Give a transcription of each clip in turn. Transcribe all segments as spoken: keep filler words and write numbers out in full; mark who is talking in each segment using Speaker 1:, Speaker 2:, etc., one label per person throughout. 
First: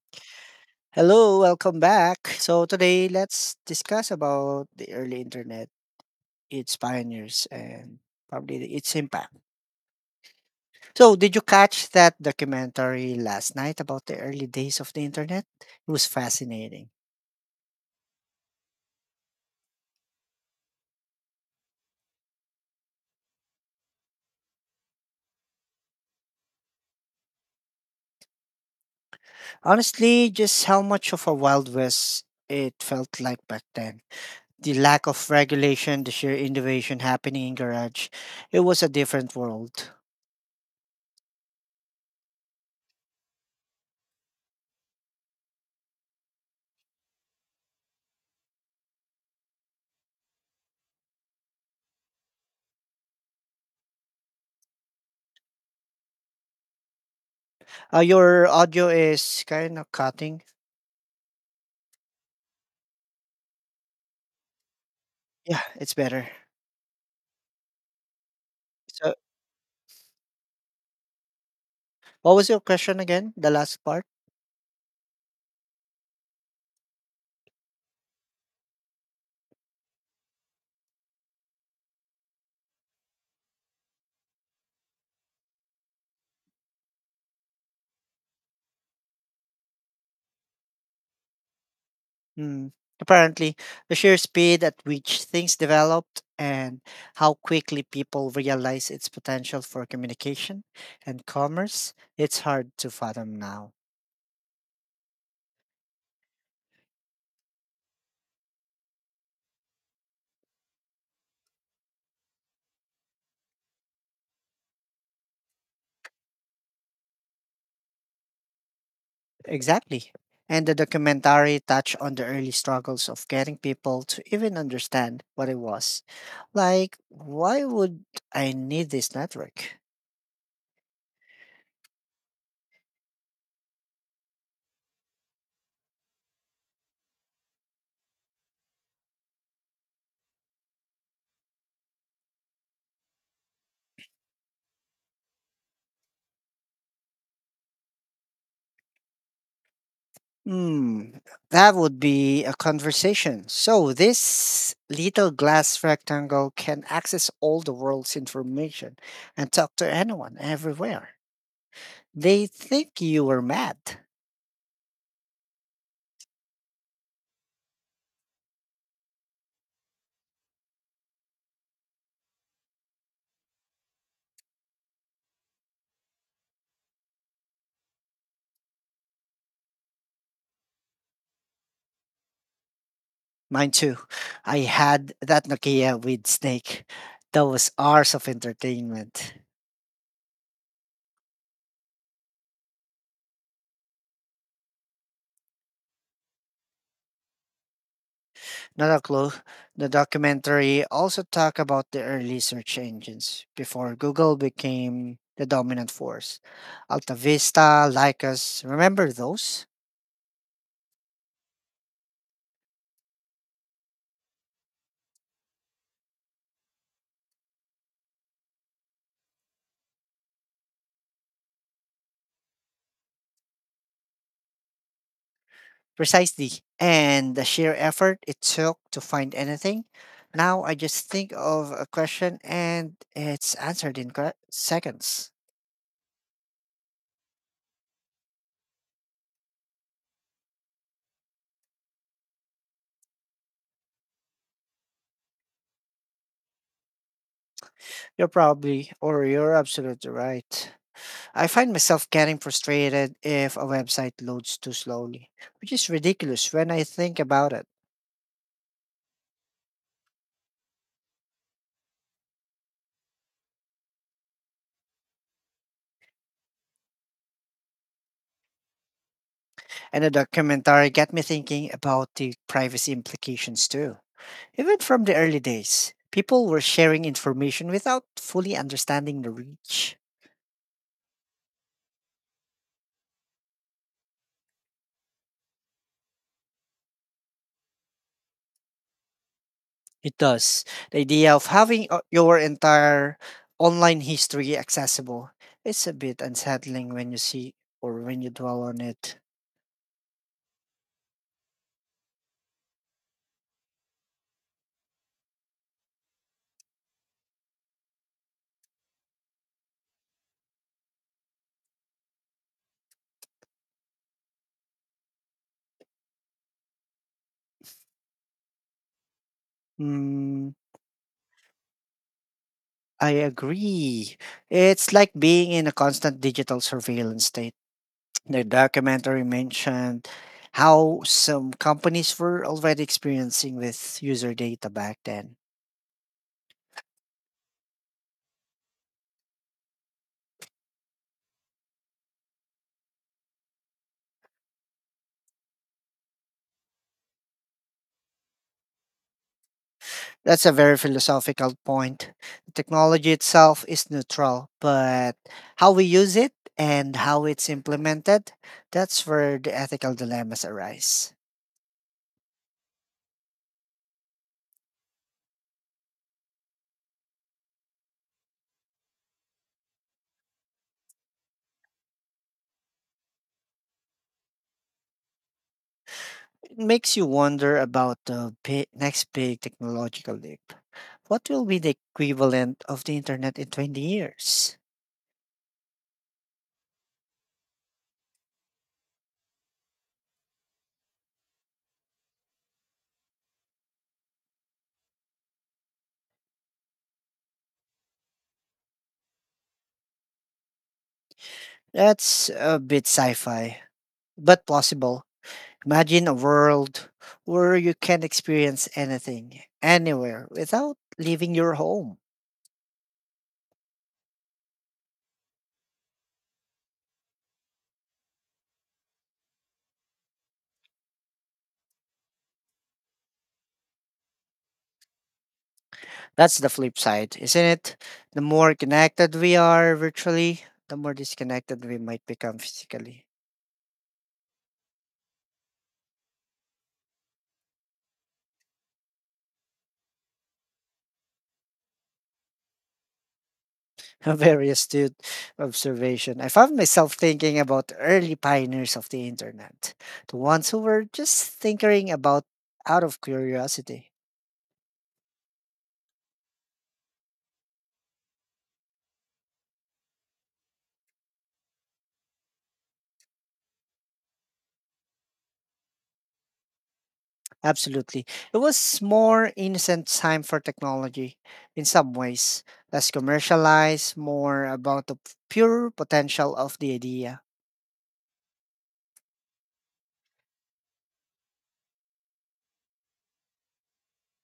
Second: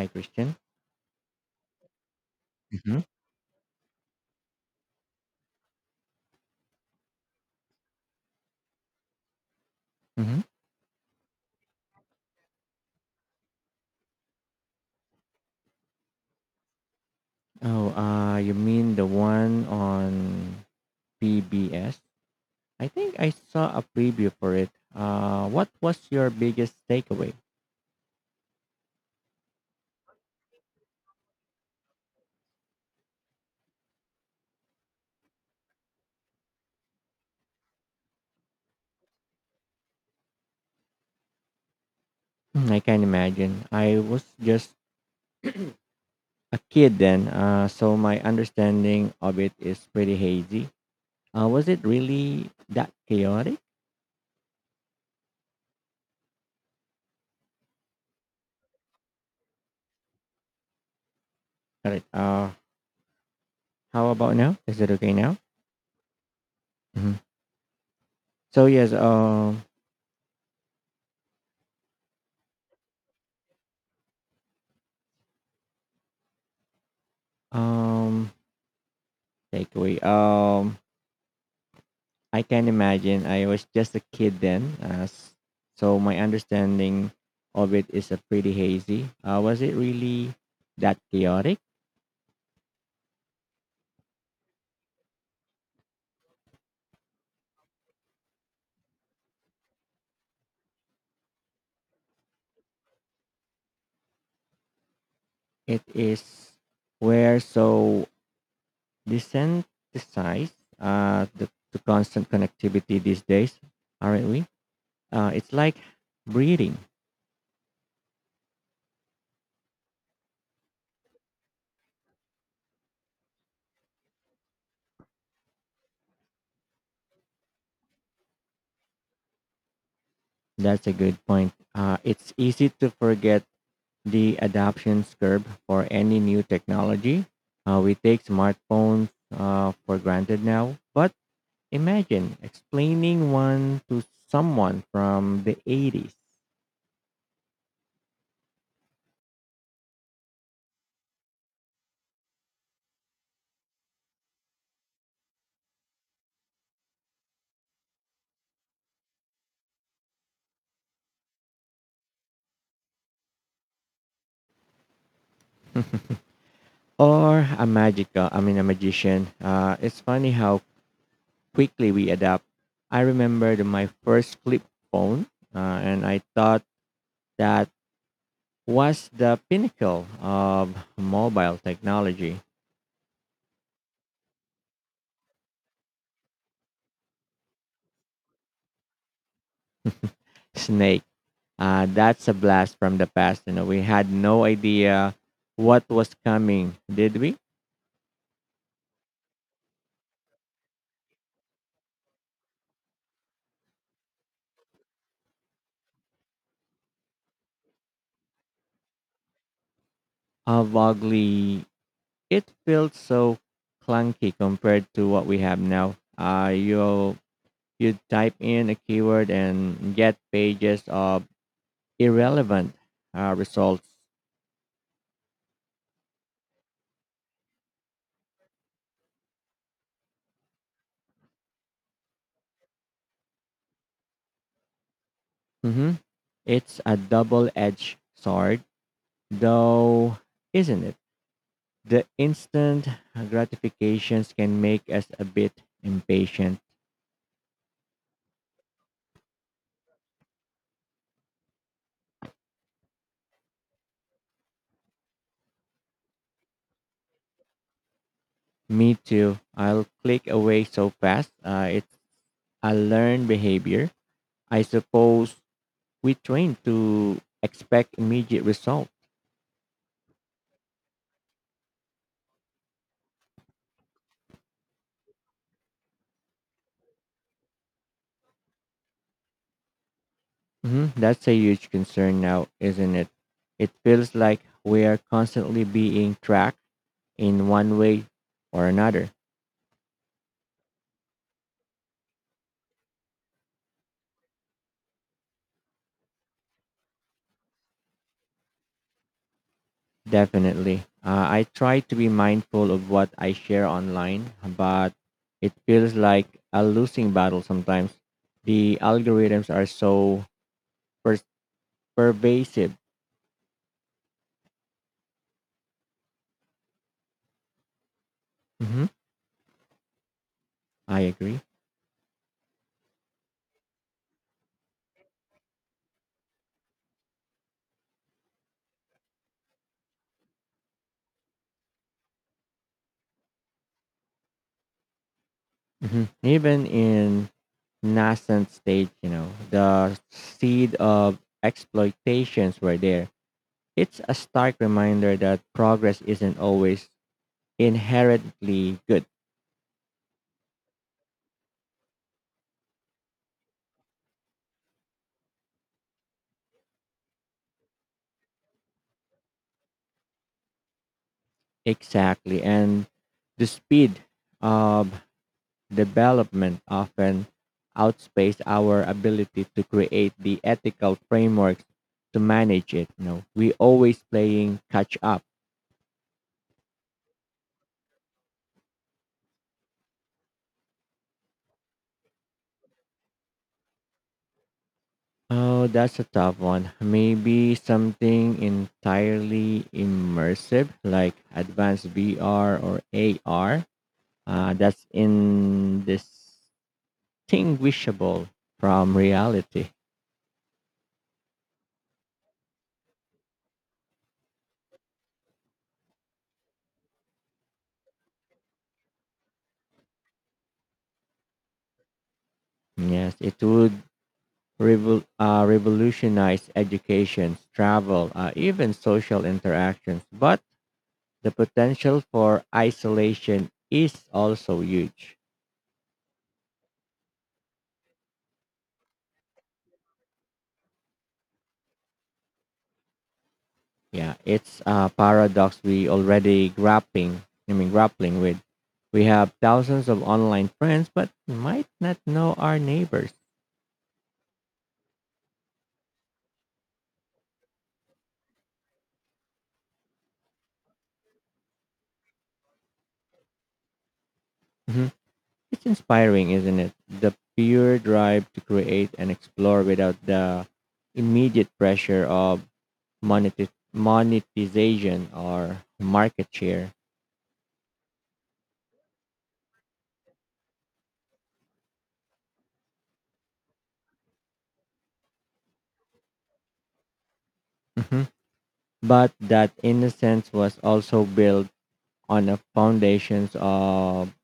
Speaker 1: Hi, Christian.
Speaker 2: Hello, welcome back. So
Speaker 1: Mm-hmm.
Speaker 2: today let's discuss about the early internet, its pioneers and probably the- its impact.
Speaker 1: Mm-hmm.
Speaker 2: So did you catch that documentary last night about the early days of the internet? It was fascinating.
Speaker 1: Oh, uh, you mean the one on P B S? I think I saw a preview for it. Uh, what was your biggest takeaway?
Speaker 2: Honestly, just how much of a wild west it felt like back then, the lack of regulation, the sheer innovation happening in garage, it was a different world.
Speaker 1: Hmm, I can imagine. I was just a kid then, uh, so my understanding of it is pretty hazy. Uh, was it really that chaotic?
Speaker 2: Uh, your audio is kind of cutting.
Speaker 1: All right. Uh, how about now? Is it okay now?
Speaker 2: Yeah, it's better.
Speaker 1: Hmm. So yes.
Speaker 2: So,
Speaker 1: Um.
Speaker 2: what was your question again? The last part?
Speaker 1: Um. Takeaway. Um. I can imagine. I was just a kid then, uh, s- so my understanding of it is a pretty hazy. Uh, was it really that chaotic?
Speaker 2: Hmm. Apparently, the sheer speed at which things developed and how quickly people realize its potential for communication and commerce, it's hard to fathom now.
Speaker 1: It is where so desensitized uh, the, to constant connectivity these days, aren't we? Uh, it's like breathing.
Speaker 2: Exactly. And the documentary touched on the early struggles of getting people to even understand what it was. Like, why would I need this network?
Speaker 1: That's a good point. Uh, it's easy to forget the adoption curve for any new technology. Uh, we take smartphones uh, for granted now, but imagine explaining one to someone from the eighties.
Speaker 2: Hmm, that would be a conversation. So, this little glass rectangle can access all the world's information and talk to anyone everywhere. They think you were mad.
Speaker 1: Or a magical, I mean, a magician. Uh, it's funny how quickly we adapt. I remember my first flip phone, uh, and I thought that was the pinnacle of mobile technology.
Speaker 2: Mine too. I had that Nokia with Snake. That was hours of entertainment.
Speaker 1: Snake. Uh, that's a blast from the past. You know, we had no idea what was coming, did we?
Speaker 2: Not a clue. The documentary also talked about the early search engines before Google became the dominant force. Alta Vista, Lycos, remember those?
Speaker 1: Uh, vaguely, it felt so clunky compared to what we have now. Uh, you you type in a keyword and get pages of irrelevant uh, results.
Speaker 2: Precisely. And the sheer effort it took to find anything. Now I just think of a question and it's answered in que- seconds.
Speaker 1: Hmm. It's a double-edged sword, though, isn't it? The instant gratifications can make us a bit impatient.
Speaker 2: You're probably, or you're absolutely right. I find myself getting frustrated if a website loads too slowly, which is ridiculous when I think about it.
Speaker 1: Me too. I'll click away so fast. Uh, it's a learned behavior. I suppose we train to expect immediate result.
Speaker 2: And the documentary got me thinking about the privacy implications too. Even from the early days, people were sharing information without fully understanding the reach.
Speaker 1: Hmm. That's a huge concern now, isn't it? It feels like we are constantly being tracked in one way or another.
Speaker 2: It does. The idea of having uh, your entire online history accessible, it's a bit unsettling when you see or when you dwell on it.
Speaker 1: Definitely. Uh, I try to be mindful of what I share online, but it feels like a losing battle sometimes. The algorithms are so per- pervasive. Hmm.
Speaker 2: Mm,
Speaker 1: I agree.
Speaker 2: I agree. It's like being in a constant digital surveillance state. The documentary mentioned how some companies were already experiencing with user data back then.
Speaker 1: Hmm. Even in nascent stage, you know, the seed of exploitations were there. It's a stark reminder that progress isn't always inherently good.
Speaker 2: That's a very philosophical point. Technology itself is neutral, but how we use it and how it's implemented, that's where the ethical dilemmas arise.
Speaker 1: Exactly. And the speed of development often outpaces our ability to create the ethical frameworks to manage it. You know, we always playing catch up.
Speaker 2: It makes you wonder about the bi- next big technological leap. What will be the equivalent of the internet in twenty years?
Speaker 1: Oh, that's a tough one. Maybe something entirely immersive, like advanced V R or A R, uh, that's indistinguishable from reality.
Speaker 2: That's a bit sci fi, but possible. Imagine a world where you can experience anything, anywhere, without leaving your home.
Speaker 1: Yes, it would revol- uh, revolutionize education, travel, uh, even social interactions. But the potential for isolation is also huge.
Speaker 2: That's the flip side, isn't it? The more connected we are virtually, the more disconnected we might become physically.
Speaker 1: Yeah, it's a paradox we already grappling. I mean, grappling with. We have thousands of online friends, but might not know our neighbors.
Speaker 2: A very astute observation. I found myself thinking about early pioneers of the internet, the ones who were just tinkering about out of curiosity.
Speaker 1: Mhm. It's inspiring, isn't it? The pure drive to create and explore without the immediate pressure of monetiz- monetization or market share.
Speaker 2: Absolutely. It was more innocent time for technology in some ways, less commercialized, more about the pure potential of the idea.
Speaker 1: Mhm. But that innocence was also built on the foundations of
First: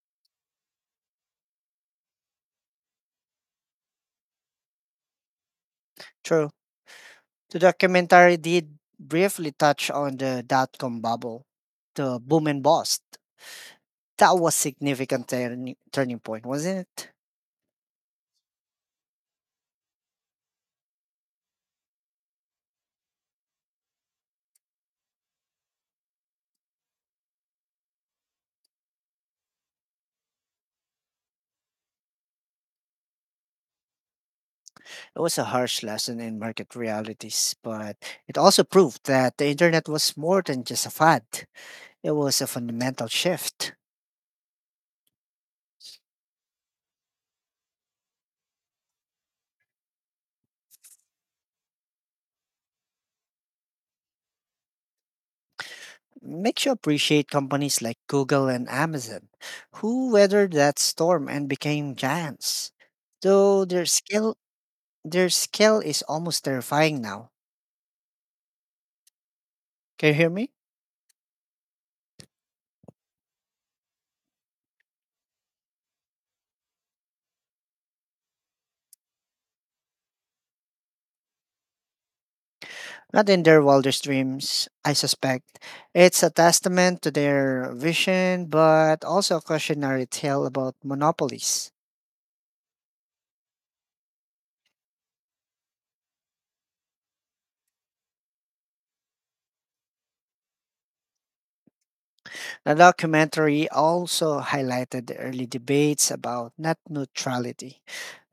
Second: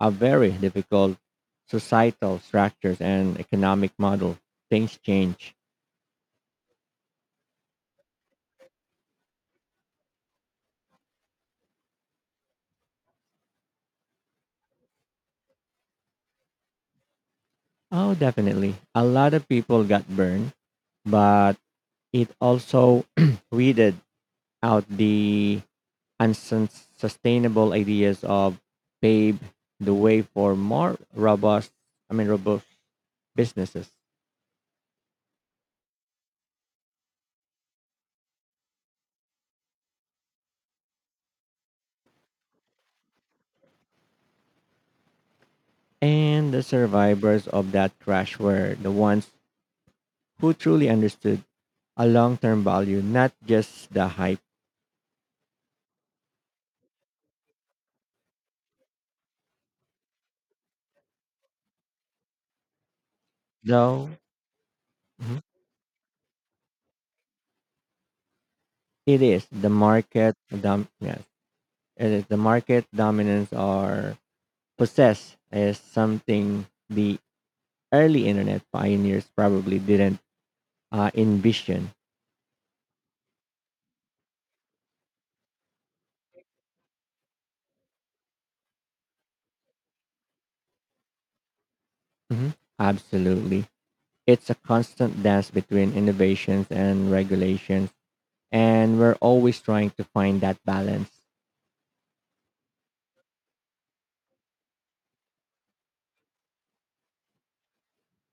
Speaker 1: a very difficult societal structures and economic model. Things change.
Speaker 2: True. The documentary did briefly touch on the dot com bubble, the boom and bust. That was significant turning turning point, wasn't it?
Speaker 1: Oh, definitely. A lot of people got burned, but it also weeded out the unsustainable ideas of paved the way for more robust, I mean, robust businesses.
Speaker 2: It was a harsh lesson in market realities, but it also proved that the internet was more than just a fad. It was a fundamental shift.
Speaker 1: And the survivors of that crash were the ones who truly understood a long-term value, not just the hype.
Speaker 2: Makes you appreciate companies like Google and Amazon, who weathered that storm and became giants. Though their
Speaker 1: Though,
Speaker 2: scale their
Speaker 1: mhm.
Speaker 2: scale is almost terrifying now.
Speaker 1: It is the
Speaker 2: Can you hear
Speaker 1: market
Speaker 2: me?
Speaker 1: dom- yes. It is the market dominance or possess is something the early internet pioneers probably didn't uh, envision.
Speaker 2: Not in their wildest dreams, I suspect. It's a testament to their vision, but also a cautionary tale about monopolies.
Speaker 1: Mhm. Absolutely. It's a constant dance between innovations and regulations and we're always trying to find that balance.
Speaker 2: The documentary also highlighted the early debates about net neutrality.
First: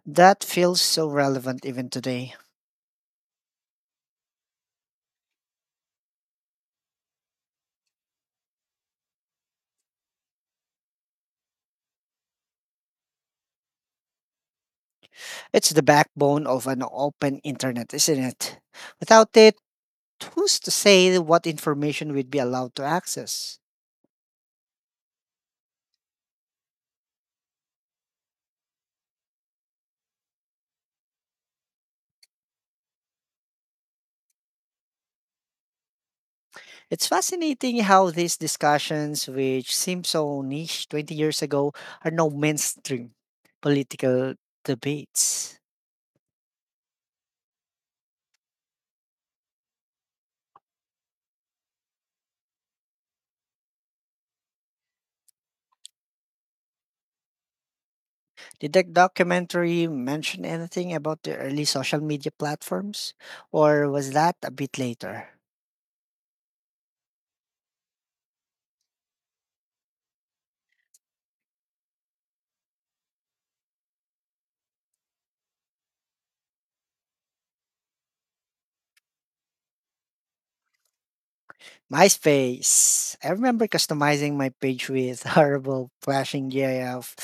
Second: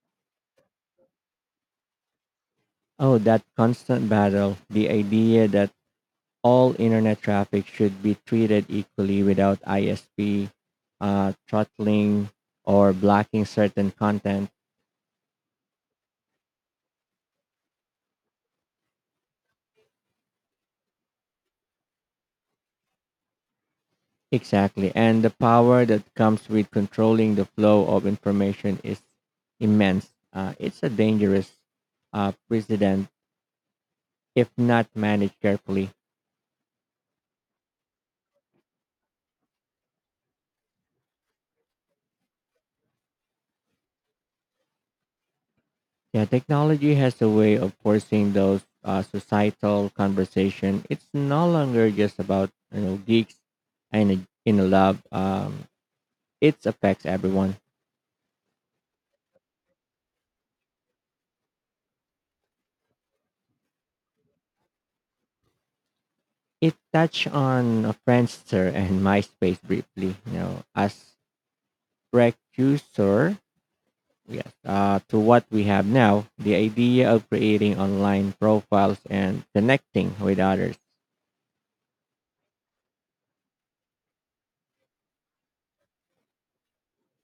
Speaker 2: That feels so relevant even today.
Speaker 1: Oh, that constant battle, the idea that all internet traffic should be treated equally without I S P uh, throttling or blocking certain content.
Speaker 2: It's the backbone of an open internet, isn't it? Without it, who's to say what information we'd be allowed to access?
Speaker 1: Exactly. And the power that comes with controlling the flow of information is immense. Uh, it's a dangerous uh, precedent if not managed carefully.
Speaker 2: It's fascinating how these discussions, which seemed so niche twenty years ago, are now mainstream political debates.
Speaker 1: Yeah, technology has a way of forcing those uh, societal conversation. It's no longer just about you know geeks in a in a lab. Um, It affects everyone.
Speaker 2: Did that documentary mention anything about the early social media platforms? Or was that a bit later?
Speaker 1: It touched on uh, Friendster and MySpace briefly, you know, as precursor yes, uh, to what we have now, the idea of creating online profiles and connecting with others.
Speaker 2: MySpace. I remember customizing my page with horrible flashing GIF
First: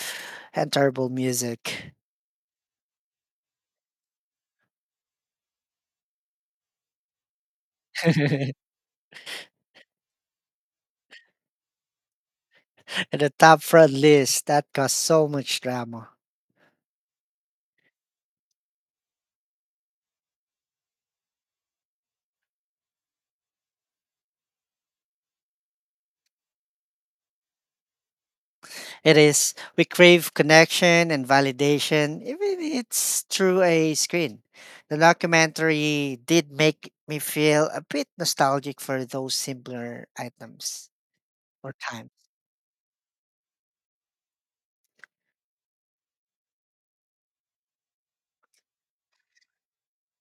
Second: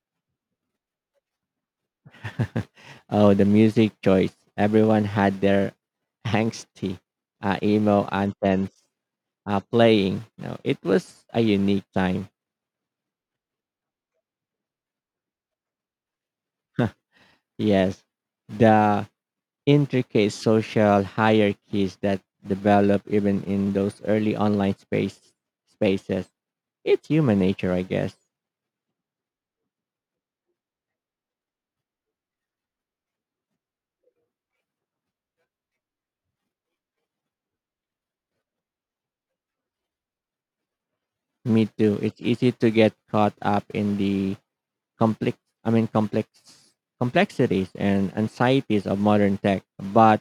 Speaker 2: and terrible music.
Speaker 1: Oh, the music choice. Everyone had their angsty uh, emo anthems uh, playing. You know, it was a unique time.
Speaker 2: And the top front list that caused so much drama.
Speaker 1: Yes. The intricate social hierarchies that develop even in those early online space spaces. It's human nature, I guess.
Speaker 2: It is, we crave connection and validation, even if it's through a screen. The documentary did make me feel a bit nostalgic for those simpler items
Speaker 1: Me
Speaker 2: or
Speaker 1: too.
Speaker 2: times.
Speaker 1: It's easy to get caught up in the complex I mean complex complexities and anxieties of modern tech. But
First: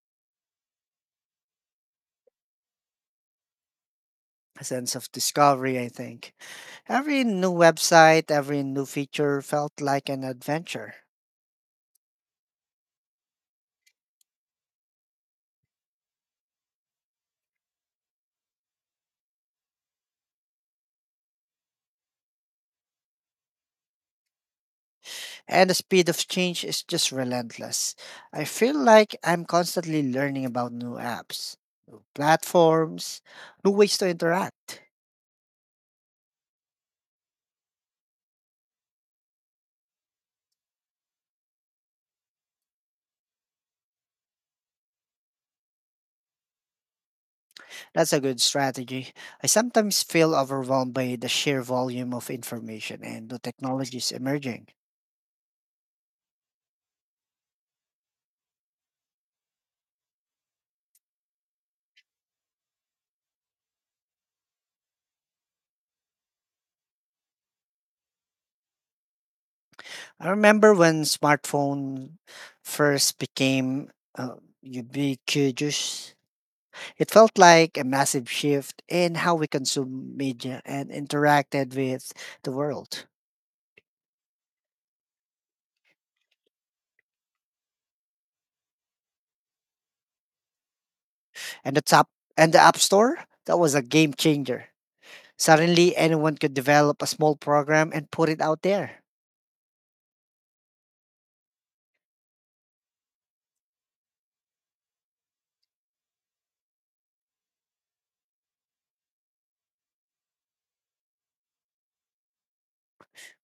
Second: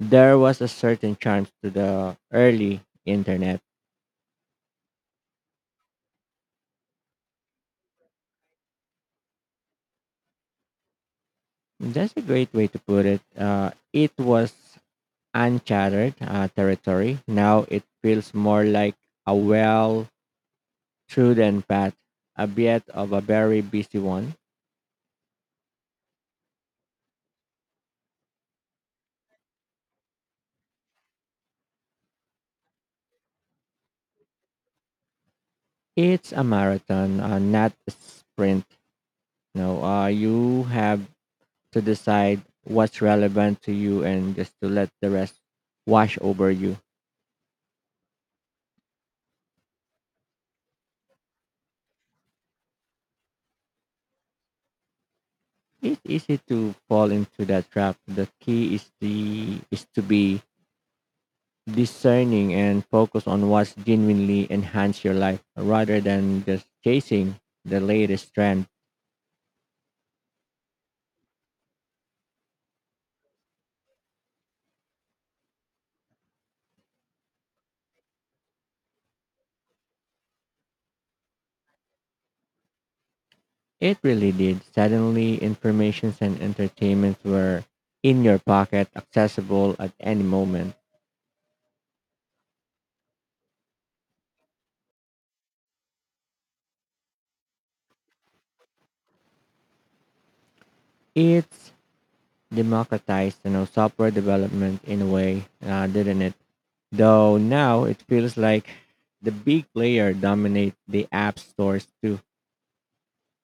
Speaker 1: there was a certain charm to the early internet.
Speaker 2: A sense of discovery, I think. Every new website, every new feature felt like an adventure.
Speaker 1: That's a great way to put it. Uh, it was uncharted uh, territory. Now it feels more like a well. True and Pat, a bit of a very busy one.
Speaker 2: And the speed of change is just relentless. I feel like I'm constantly learning about new apps, platforms, new ways to interact.
Speaker 1: It's a marathon, uh, not a sprint. No, uh, you have to decide what's relevant to you and just to let the rest wash over you.
Speaker 2: That's a good strategy. I sometimes feel overwhelmed by the sheer volume of information and the technologies emerging.
Speaker 1: It's easy to fall into that trap. The key is the is to be discerning and focus on what's genuinely enhance your life rather than just chasing the latest trend.
Speaker 2: I remember when smartphone first became uh, ubiquitous. It felt like a massive shift in how we consume media and interacted with the world.
Speaker 1: It really did. Suddenly, informations and entertainment were in your pocket, accessible at any moment.
Speaker 2: And the top and the App Store, that was a game changer. Suddenly anyone could develop a small program and put it out there.
Speaker 1: It's democratized, you know, software development in a way, uh, didn't it? Though now it feels like the big player dominate the app stores too.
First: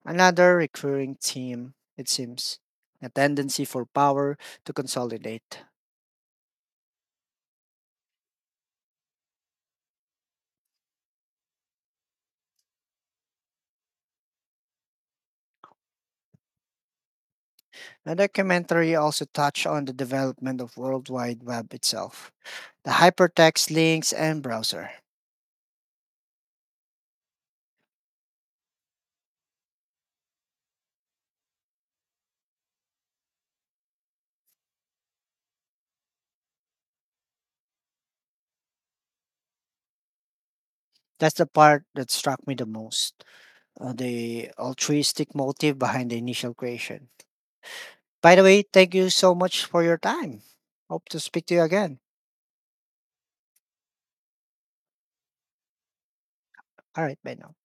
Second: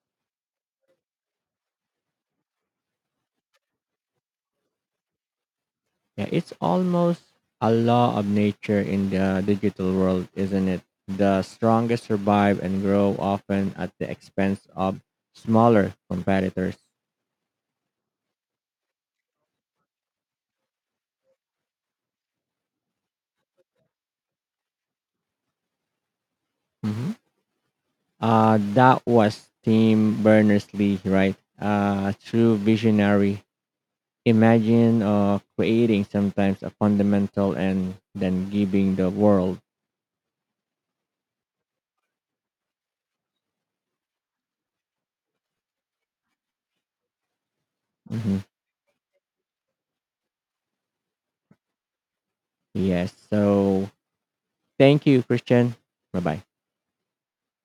Speaker 2: Another recurring theme, it seems, a tendency for power to consolidate.
Speaker 1: Yeah, it's almost a law of nature in the digital world, isn't it? The strongest survive and grow often at the expense of smaller competitors.
Speaker 2: The documentary also touched on the development of World Wide Web itself, the hypertext links and browser.
Speaker 1: Mhm. Uh, that was Tim Berners-Lee, right? Uh, true visionary. Imagine uh, creating sometimes a fundamental and then giving the world.
Speaker 2: That's the part that struck me the most, uh, the altruistic motive behind the initial creation. By the
Speaker 1: Mhm.
Speaker 2: way, thank you so much for your time. Hope to speak to you again.
Speaker 1: Yes. So thank you, Christian. Bye bye.
Speaker 2: All right, bye now.